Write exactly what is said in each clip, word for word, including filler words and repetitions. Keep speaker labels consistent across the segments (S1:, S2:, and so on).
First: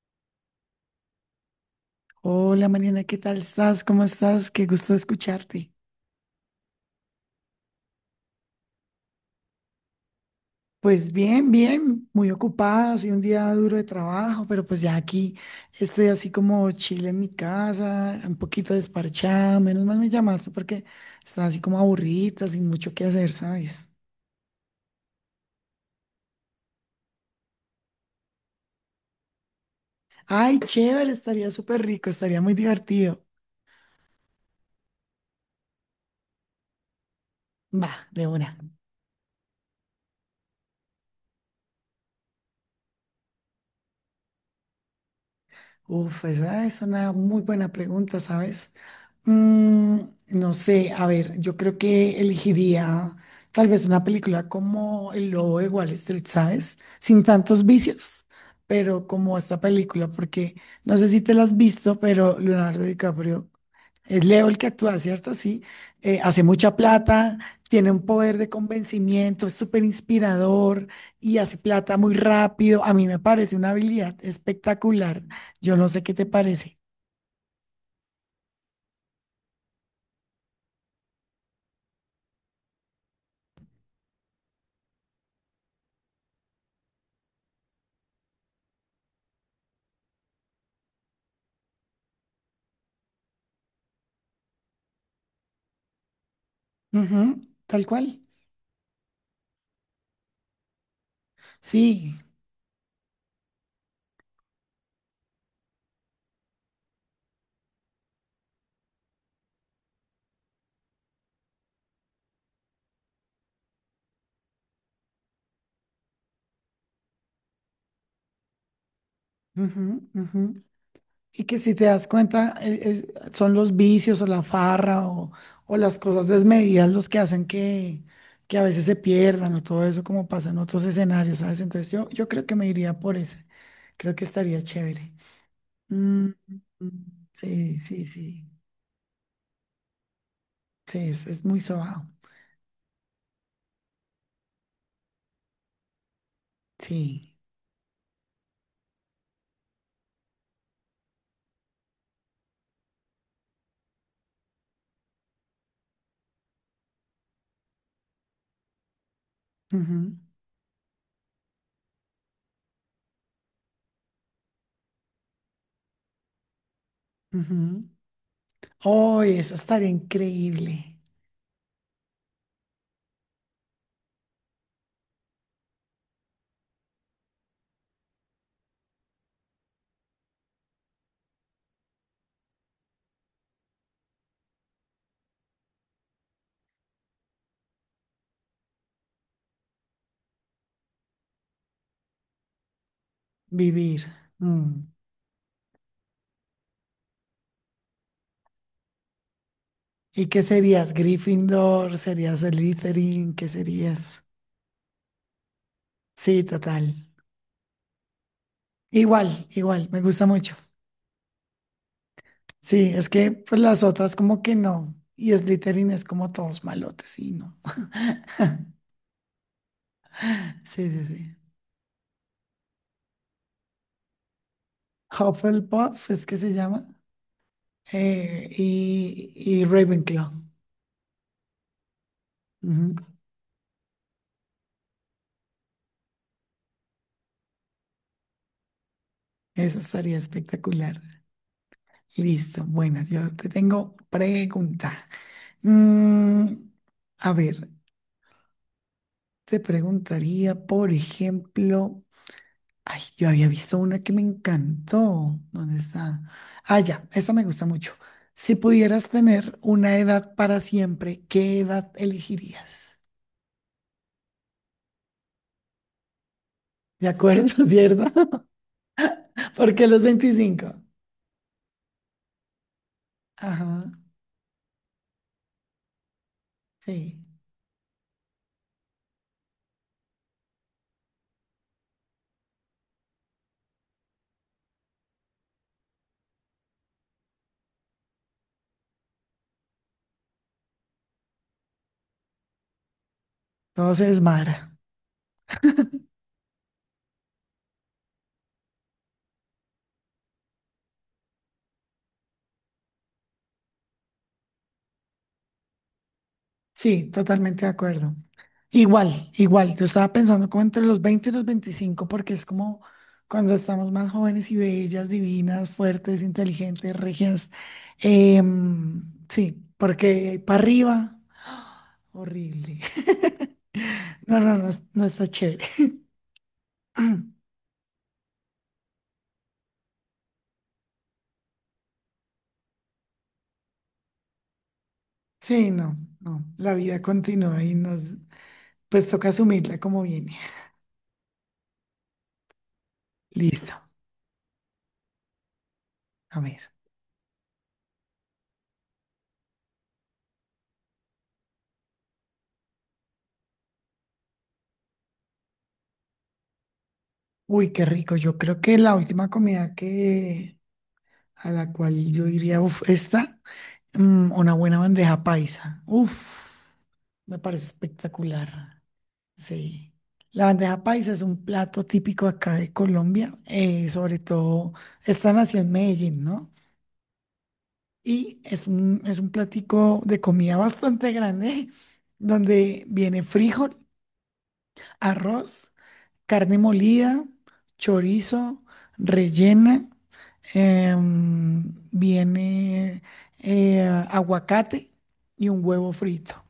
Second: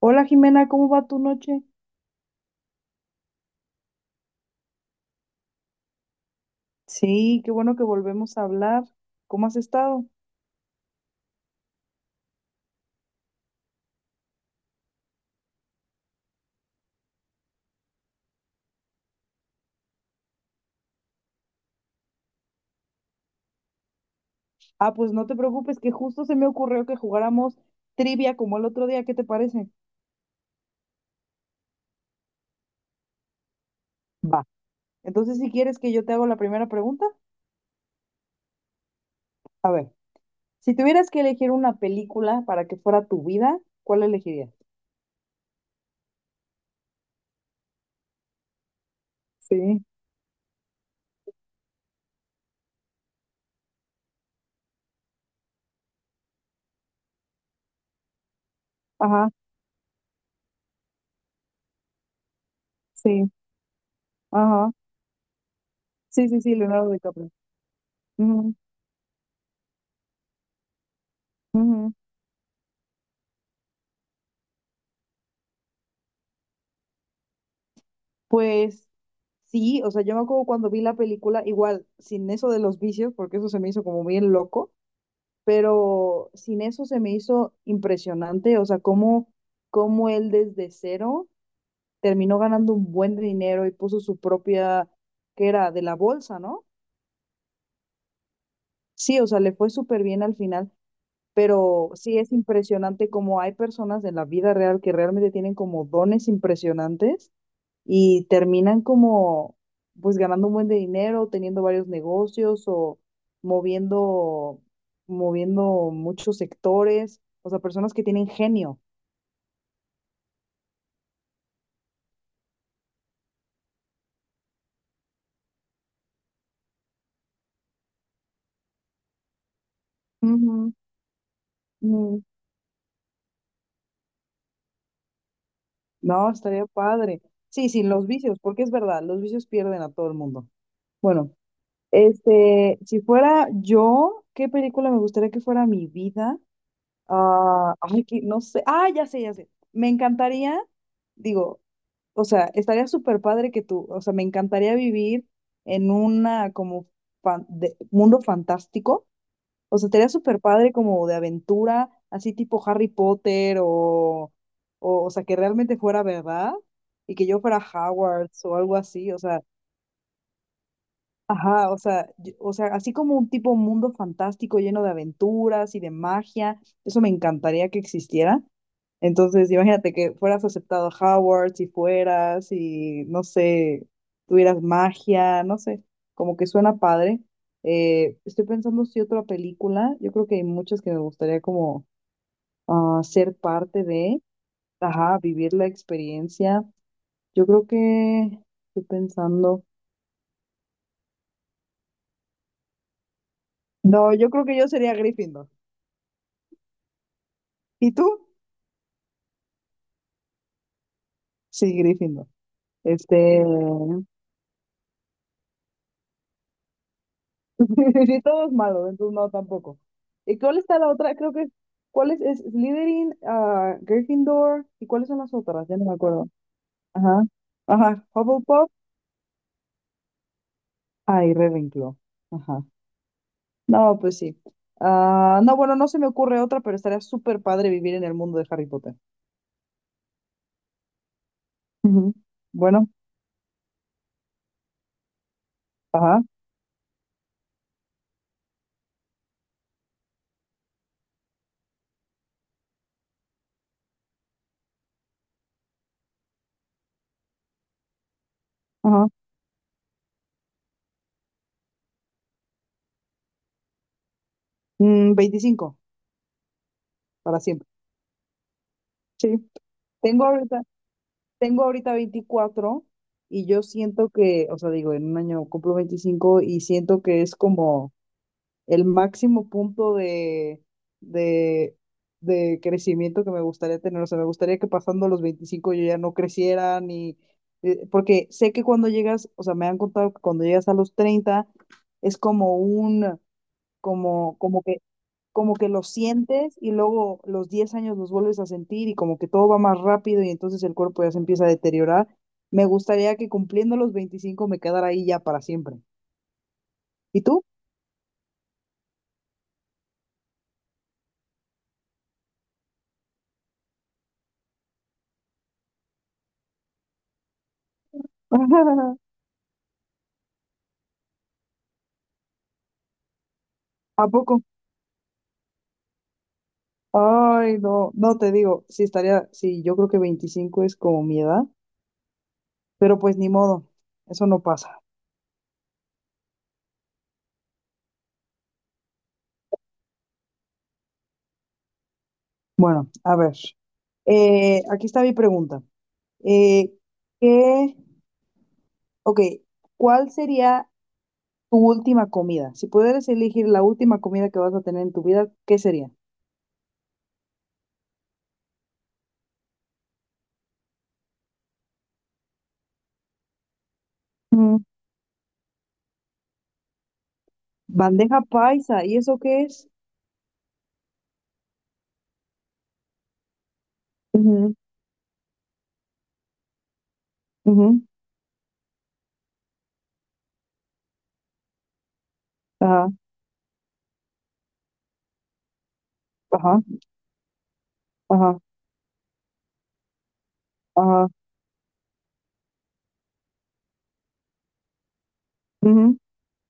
S1: Hola Jimena, ¿cómo va tu noche?
S2: Hola Mariana, ¿qué tal estás? ¿Cómo estás? Qué gusto escucharte.
S1: Sí, qué bueno que volvemos a hablar. ¿Cómo has estado?
S2: Pues bien, bien, muy ocupada, ha sido un día duro de trabajo, pero pues ya aquí estoy así como chile en mi casa, un poquito desparchada. Menos mal me llamaste porque estaba así como aburrida, sin mucho que hacer, ¿sabes?
S1: Ah, pues no te preocupes, que justo se me ocurrió que jugáramos trivia como el otro día, ¿qué te parece?
S2: Ay, chévere, estaría súper rico, estaría muy divertido.
S1: Va. Entonces, si quieres que yo te hago la primera pregunta,
S2: Va, de una.
S1: a ver, si tuvieras que elegir una película para que fuera tu vida, ¿cuál elegirías?
S2: Uf, esa es una muy buena pregunta, ¿sabes?
S1: Sí,
S2: Mm, no sé, a ver, yo creo que elegiría tal vez una película como El Lobo de Wall Street, ¿sabes? Sin tantos vicios, pero
S1: ajá,
S2: como esta película, porque no sé si te la has visto, pero Leonardo
S1: sí,
S2: DiCaprio es Leo el que
S1: ajá.
S2: actúa, ¿cierto? Sí, eh,
S1: Sí, sí,
S2: hace
S1: sí,
S2: mucha
S1: Leonardo DiCaprio.
S2: plata, tiene un poder de
S1: Ujú,
S2: convencimiento, es súper inspirador y hace
S1: ujú.
S2: plata muy rápido. A mí me parece una habilidad espectacular. Yo no sé qué te parece.
S1: Pues sí, o sea, yo me acuerdo cuando vi la película, igual, sin eso de los vicios, porque eso se me hizo como bien loco, pero sin eso se me hizo impresionante, o sea, cómo, cómo él desde cero terminó ganando un buen dinero y puso su propia, que era de la bolsa, ¿no?
S2: Ujú, tal cual.
S1: Sí, o sea, le fue súper bien al final, pero
S2: Sí.
S1: sí es impresionante como hay personas en la vida real que realmente tienen como dones impresionantes y terminan como pues ganando un buen de dinero, teniendo varios negocios o moviendo, moviendo muchos sectores, o sea, personas que tienen genio.
S2: Ujú, ujú. Y que si te das cuenta, eh, eh, son los vicios o la farra o, o las cosas desmedidas los que hacen que, que a veces se pierdan o todo eso como pasa en
S1: Ujú,
S2: otros escenarios, ¿sabes? Entonces yo,
S1: ujú.
S2: yo creo que me iría por ese. Creo que estaría chévere. Mm,
S1: No, estaría
S2: mm,
S1: padre. Sí,
S2: sí,
S1: sí,
S2: sí,
S1: los vicios,
S2: sí.
S1: porque es verdad, los vicios pierden a todo el mundo.
S2: Sí, es,
S1: Bueno,
S2: es muy sobado.
S1: este, si fuera yo, ¿qué película me gustaría que fuera mi vida?
S2: Sí.
S1: Ah, ay, que no sé. Ah, ya sé, ya sé. Me encantaría, digo, o sea, estaría súper padre que tú, o sea, me encantaría vivir en una como fan- de- mundo fantástico. O sea, estaría súper padre como de aventura, así tipo Harry Potter o, o, o sea, que realmente fuera verdad y que yo
S2: Ujú,
S1: fuera
S2: ujú.
S1: Hogwarts o algo así. O
S2: Oh,
S1: sea,
S2: eso estaría increíble.
S1: ajá, o sea, yo- o sea, así como un tipo mundo fantástico lleno de aventuras y de magia, eso me encantaría que existiera. Entonces, imagínate que fueras aceptado a Howard, si fueras, y no sé, tuvieras magia, no sé, como que suena padre. Eh, estoy pensando si otra película, yo creo que hay muchas que me gustaría como ah, ser parte
S2: Vivir.
S1: de,
S2: Mm.
S1: ajá, vivir la experiencia. Yo creo que, estoy pensando,
S2: ¿Y qué serías? ¿Gryffindor? ¿Serías Slytherin? ¿Qué
S1: no,
S2: serías?
S1: yo creo que yo sería Gryffindor.
S2: Sí, total.
S1: ¿Y tú?
S2: Igual, igual, me gusta mucho.
S1: Sí, Gryffindor.
S2: Sí, es que
S1: Este,
S2: pues, las otras como que no. Y Slytherin es como todos malotes, y no.
S1: sí, todo es malo, entonces no, tampoco. ¿Y cuál está
S2: Sí,
S1: la
S2: sí,
S1: otra? Creo
S2: sí.
S1: que, ¿cuál es? Es Slytherin, ah, Gryffindor, ¿y cuáles son las otras? Ya no me
S2: Hufflepuff es
S1: acuerdo.
S2: que se llama.
S1: Ajá, ajá,
S2: eh,
S1: Hufflepuff,
S2: y, y Ravenclaw.
S1: ah, y Ravenclaw. Ajá.
S2: Ujú,
S1: No, pues sí. Ah, no, bueno, no se me ocurre otra, pero estaría súper padre vivir en el mundo de Harry Potter.
S2: eso estaría espectacular.
S1: Ujú.
S2: Listo.
S1: Bueno,
S2: Bueno, yo te tengo pregunta.
S1: ajá,
S2: Mm, a ver, te preguntaría, por ejemplo. Ay, yo había visto una que me encantó. ¿Dónde está? Ah, ya, esa me gusta mucho. Si pudieras
S1: ajá.
S2: tener una edad para siempre, ¿qué edad elegirías?
S1: Mm, veinticinco,
S2: ¿De
S1: para
S2: acuerdo,
S1: siempre.
S2: cierto?
S1: Sí.
S2: Porque los
S1: Tengo ahorita,
S2: veinticinco.
S1: Tengo ahorita veinticuatro y yo
S2: Ajá,
S1: siento que, o sea, digo, en un año cumplo veinticinco y siento
S2: sí.
S1: que es como el máximo punto de, de, de crecimiento que me gustaría tener. O sea, me gustaría que pasando los veinticinco yo ya no creciera ni... eh, Porque sé que cuando llegas, o sea, me han contado que cuando llegas a los treinta es como un,
S2: Todo se
S1: como, como
S2: desmadra.
S1: que como que los sientes y luego los diez años los vuelves a sentir y como que todo va más rápido y entonces el cuerpo ya se empieza a deteriorar. Me gustaría que cumpliendo los veinticinco me quedara ahí ya para siempre.
S2: Sí,
S1: ¿Y tú?
S2: totalmente de acuerdo. Igual, igual. Yo estaba pensando como entre los veinte y los veinticinco, porque es como cuando estamos más jóvenes y bellas, divinas, fuertes, inteligentes, regias. Em, sí, porque para arriba, horrible.
S1: ¿A
S2: No,
S1: poco?
S2: no, no, no está chévere.
S1: Ay, no, no te digo, sí estaría, sí, yo creo que veinticinco es como mi edad, pero pues ni modo, eso no pasa.
S2: Sí, no, no. La vida continúa y nos, pues toca asumirla como viene.
S1: Bueno, a ver,
S2: Listo.
S1: eh, aquí está mi pregunta.
S2: A ver.
S1: Eh, ¿qué, ok, cuál sería tu última comida. Si pudieras elegir la última comida que vas a tener en tu vida, ¿qué sería?
S2: Uy, qué rico. Yo creo que la última comida que a la cual yo iría, uf, esta. Mm, una
S1: Ujú,
S2: buena bandeja paisa. Uf, me parece
S1: bandeja
S2: espectacular.
S1: paisa, ¿y eso qué es?
S2: Sí. La bandeja paisa es un plato típico acá de Colombia, eh, sobre
S1: Ujú,
S2: todo esta nació en Medellín, ¿no?
S1: ujú,
S2: Y es un, es un platico de comida bastante grande, donde
S1: ajá,
S2: viene frijol, arroz, carne
S1: ajá,
S2: molida,
S1: ajá,
S2: chorizo, rellena,
S1: ajá.
S2: em, viene eh, aguacate y un huevo
S1: Ujú.
S2: frito.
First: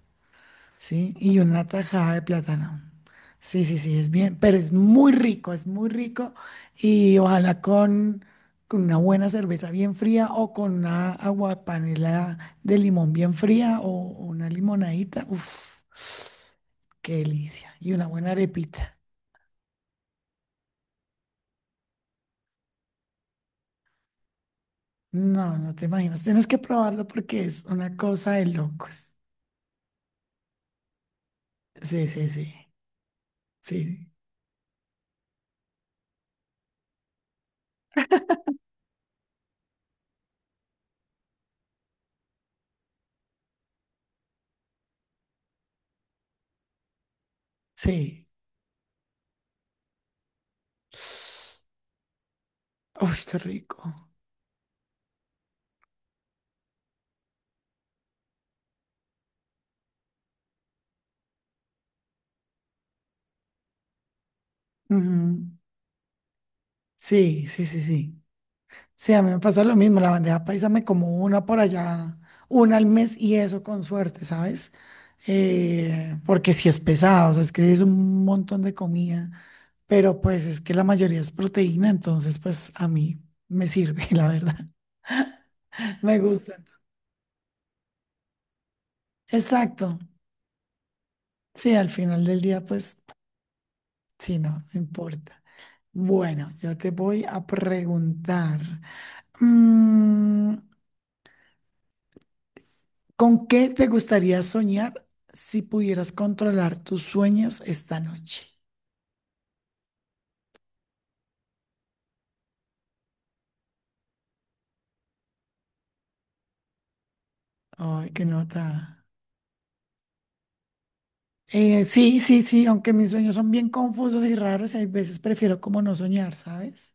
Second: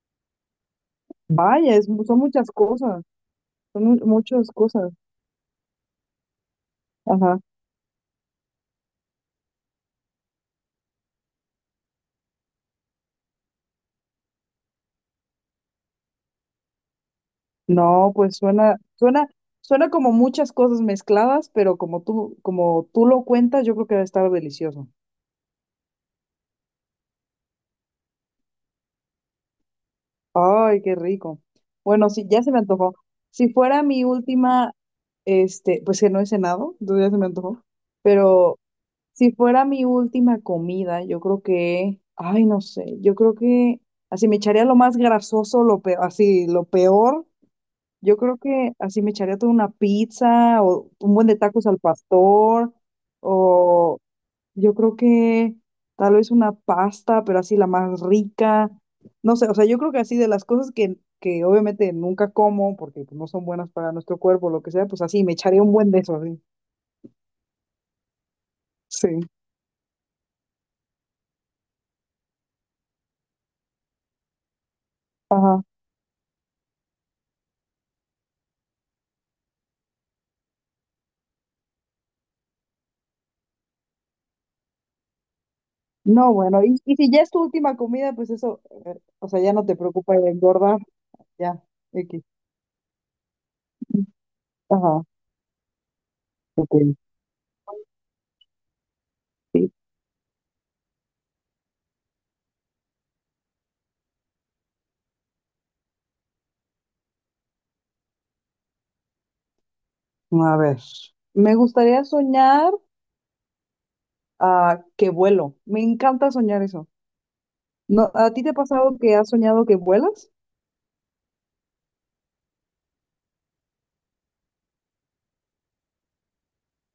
S2: Sí, y una
S1: Vaya, es mu-
S2: tajada
S1: son
S2: de
S1: muchas
S2: plátano.
S1: cosas,
S2: Sí, sí,
S1: son
S2: sí,
S1: mu-
S2: es bien,
S1: muchas
S2: pero es
S1: cosas.
S2: muy rico, es muy rico. Y
S1: Ajá.
S2: ojalá con, con una buena cerveza bien fría o con una aguapanela de limón bien fría o una limonadita. Uf, qué delicia. Y una
S1: No,
S2: buena
S1: pues suena,
S2: arepita.
S1: suena, suena como muchas cosas mezcladas, pero como tú, como tú lo cuentas, yo creo que va a estar delicioso.
S2: No, no te imaginas. Tienes que probarlo porque es una cosa de locos.
S1: Ay, qué rico.
S2: Sí,
S1: Bueno, sí,
S2: sí,
S1: ya
S2: sí.
S1: se me antojó. Si fuera mi
S2: Sí,
S1: última, este, pues que no he cenado, entonces ya se me antojó. Pero si fuera mi última comida, yo creo que, ay, no sé, yo creo que así me echaría lo más grasoso, lo peor, así, lo peor. Yo
S2: sí.
S1: creo que así me echaría toda una pizza o un buen de tacos al pastor
S2: Uf, qué rico.
S1: o yo creo que tal vez una pasta, pero así la más rica. No sé, o sea, yo creo que así de las cosas que, que obviamente nunca como, porque pues, no son buenas para nuestro cuerpo, lo que sea, pues así me
S2: Ujú.
S1: echaré un buen de eso, así.
S2: Sí, sí, sí, sí.
S1: Sí.
S2: Sí, a mí me pasa lo mismo, la bandeja paisa me como una por allá, una al mes y eso con suerte, ¿sabes?
S1: Ajá.
S2: Eh, porque si es pesado, o sea, es que es un montón de comida, pero pues es que la mayoría es proteína, entonces pues a mí me sirve, la verdad, me
S1: No,
S2: gusta.
S1: bueno, y, y si ya es tu última comida, pues eso, eh, o sea, ya no te
S2: Exacto,
S1: preocupa el engordar, ya.
S2: sí, al
S1: X.
S2: final del día pues sí, no, no
S1: Ajá.
S2: importa. Bueno,
S1: Ok.
S2: yo te voy a preguntar.
S1: Sí.
S2: mm, ¿Con qué te gustaría soñar si pudieras controlar tus sueños esta noche?
S1: A ver. Me gustaría soñar ah, que vuelo. Me encanta soñar eso.
S2: Ay,
S1: No,
S2: qué
S1: ¿a ti te ha pasado
S2: nota.
S1: que has soñado que vuelas?
S2: Eh, sí, sí, sí, aunque mis sueños son bien confusos y raros, hay veces prefiero como no soñar, ¿sabes?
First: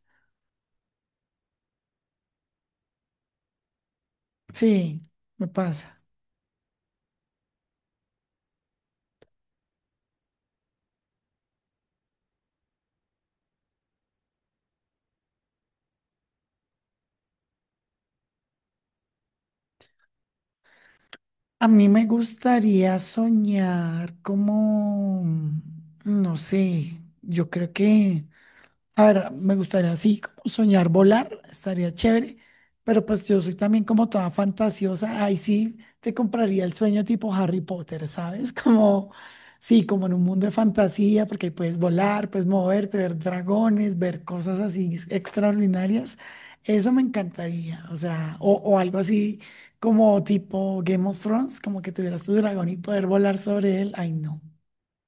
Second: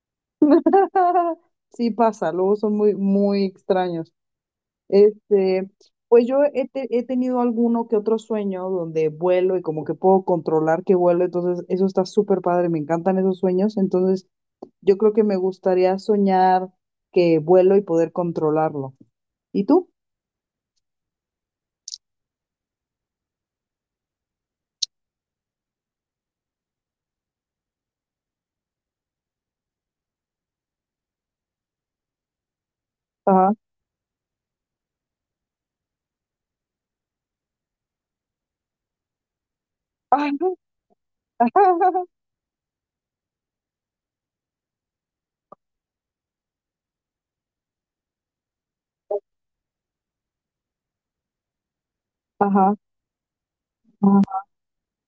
S1: Sí pasa, luego son muy, muy extraños.
S2: Sí, me
S1: Este,
S2: pasa.
S1: pues yo he, te- he tenido alguno que otro sueño donde vuelo y como que puedo controlar que vuelo, entonces eso está súper padre, me encantan esos sueños, entonces yo creo que me gustaría soñar que vuelo y poder controlarlo. ¿Y tú?
S2: A mí me gustaría soñar como, no sé, yo creo que a ver, me gustaría así como soñar volar, estaría chévere, pero pues yo
S1: Ajá.
S2: soy también como toda fantasiosa, ahí sí te compraría el sueño tipo Harry Potter, ¿sabes? Como, sí, como en un mundo de fantasía, porque ahí puedes
S1: Ajá.
S2: volar, puedes moverte, ver dragones, ver cosas así extraordinarias, eso me encantaría, o sea, o, o algo así como tipo Game of Thrones, como que tuvieras tu dragón
S1: Ajá.
S2: y poder volar sobre él, ay no,
S1: Ajá.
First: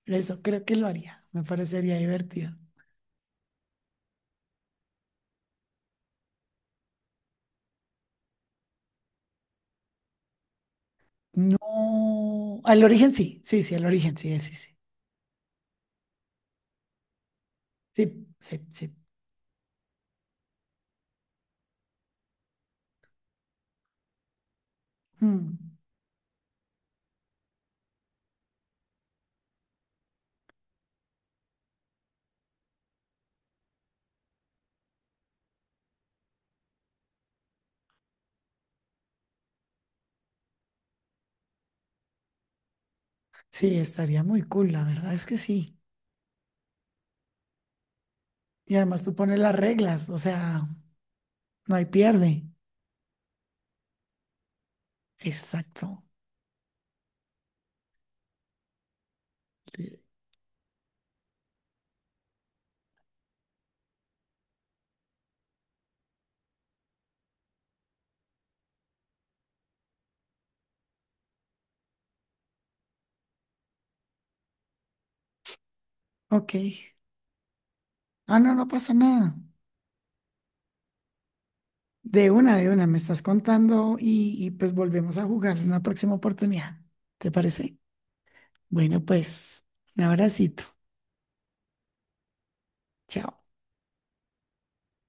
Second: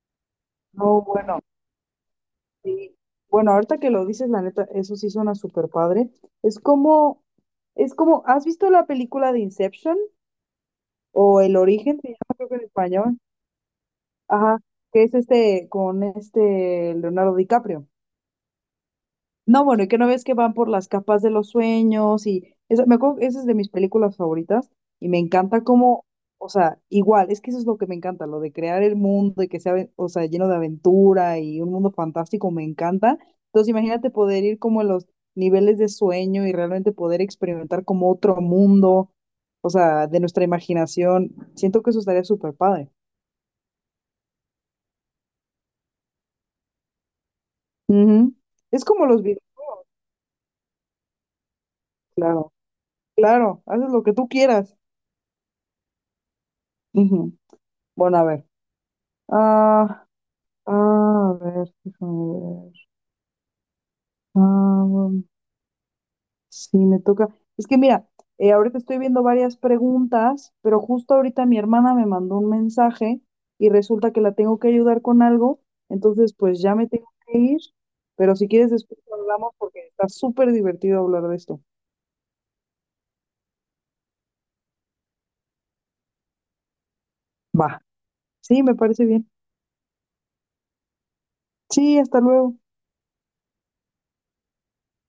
S2: eso creo que lo
S1: No,
S2: haría,
S1: bueno.
S2: me parecería divertido.
S1: Sí. Bueno, ahorita que lo dices, la neta, eso sí suena súper padre. Es como, es como, ¿has visto la película de Inception o El Origen? Se llama creo que
S2: No,
S1: en
S2: al origen
S1: español.
S2: sí, sí, sí, al origen sí, sí,
S1: Ajá,
S2: sí,
S1: que es este con este Leonardo DiCaprio.
S2: sí, sí, sí.
S1: No, bueno, y que no ves que van por las capas de los sueños y esa, me acuerdo, que esa es de mis películas favoritas y me
S2: Mm,
S1: encanta cómo, o sea, igual, es que eso es lo que me encanta, lo de crear el mundo y que sea, o sea, lleno de aventura y un mundo fantástico, me encanta. Entonces, imagínate poder ir como a los niveles de sueño y realmente poder experimentar como otro mundo, o sea, de nuestra imaginación. Siento que eso estaría súper padre.
S2: sí, estaría muy cool, la verdad es que sí.
S1: Ujú.
S2: Y
S1: Es
S2: además
S1: como
S2: tú
S1: los
S2: pones
S1: videos,
S2: las reglas, o sea, no hay pierde.
S1: claro, claro, haces lo que tú quieras.
S2: Exacto.
S1: Ujú. Bueno, a ver.
S2: Sí.
S1: Ah, ah, a ver, déjame ver. Ah, um, sí, me toca. Es que mira, eh, ahorita estoy viendo varias preguntas, pero justo ahorita mi hermana me mandó un mensaje y resulta que la tengo que ayudar con algo, entonces
S2: Ok.
S1: pues ya me tengo que ir, pero
S2: Ah,
S1: si
S2: no, no
S1: quieres
S2: pasa
S1: después
S2: nada.
S1: hablamos porque está súper divertido hablar de esto.
S2: De una, de una, me estás contando y, y pues volvemos a jugar en una próxima oportunidad. ¿Te parece?
S1: Va, sí, me
S2: Bueno,
S1: parece bien.
S2: pues, un abracito.
S1: Sí, hasta luego.
S2: Chao.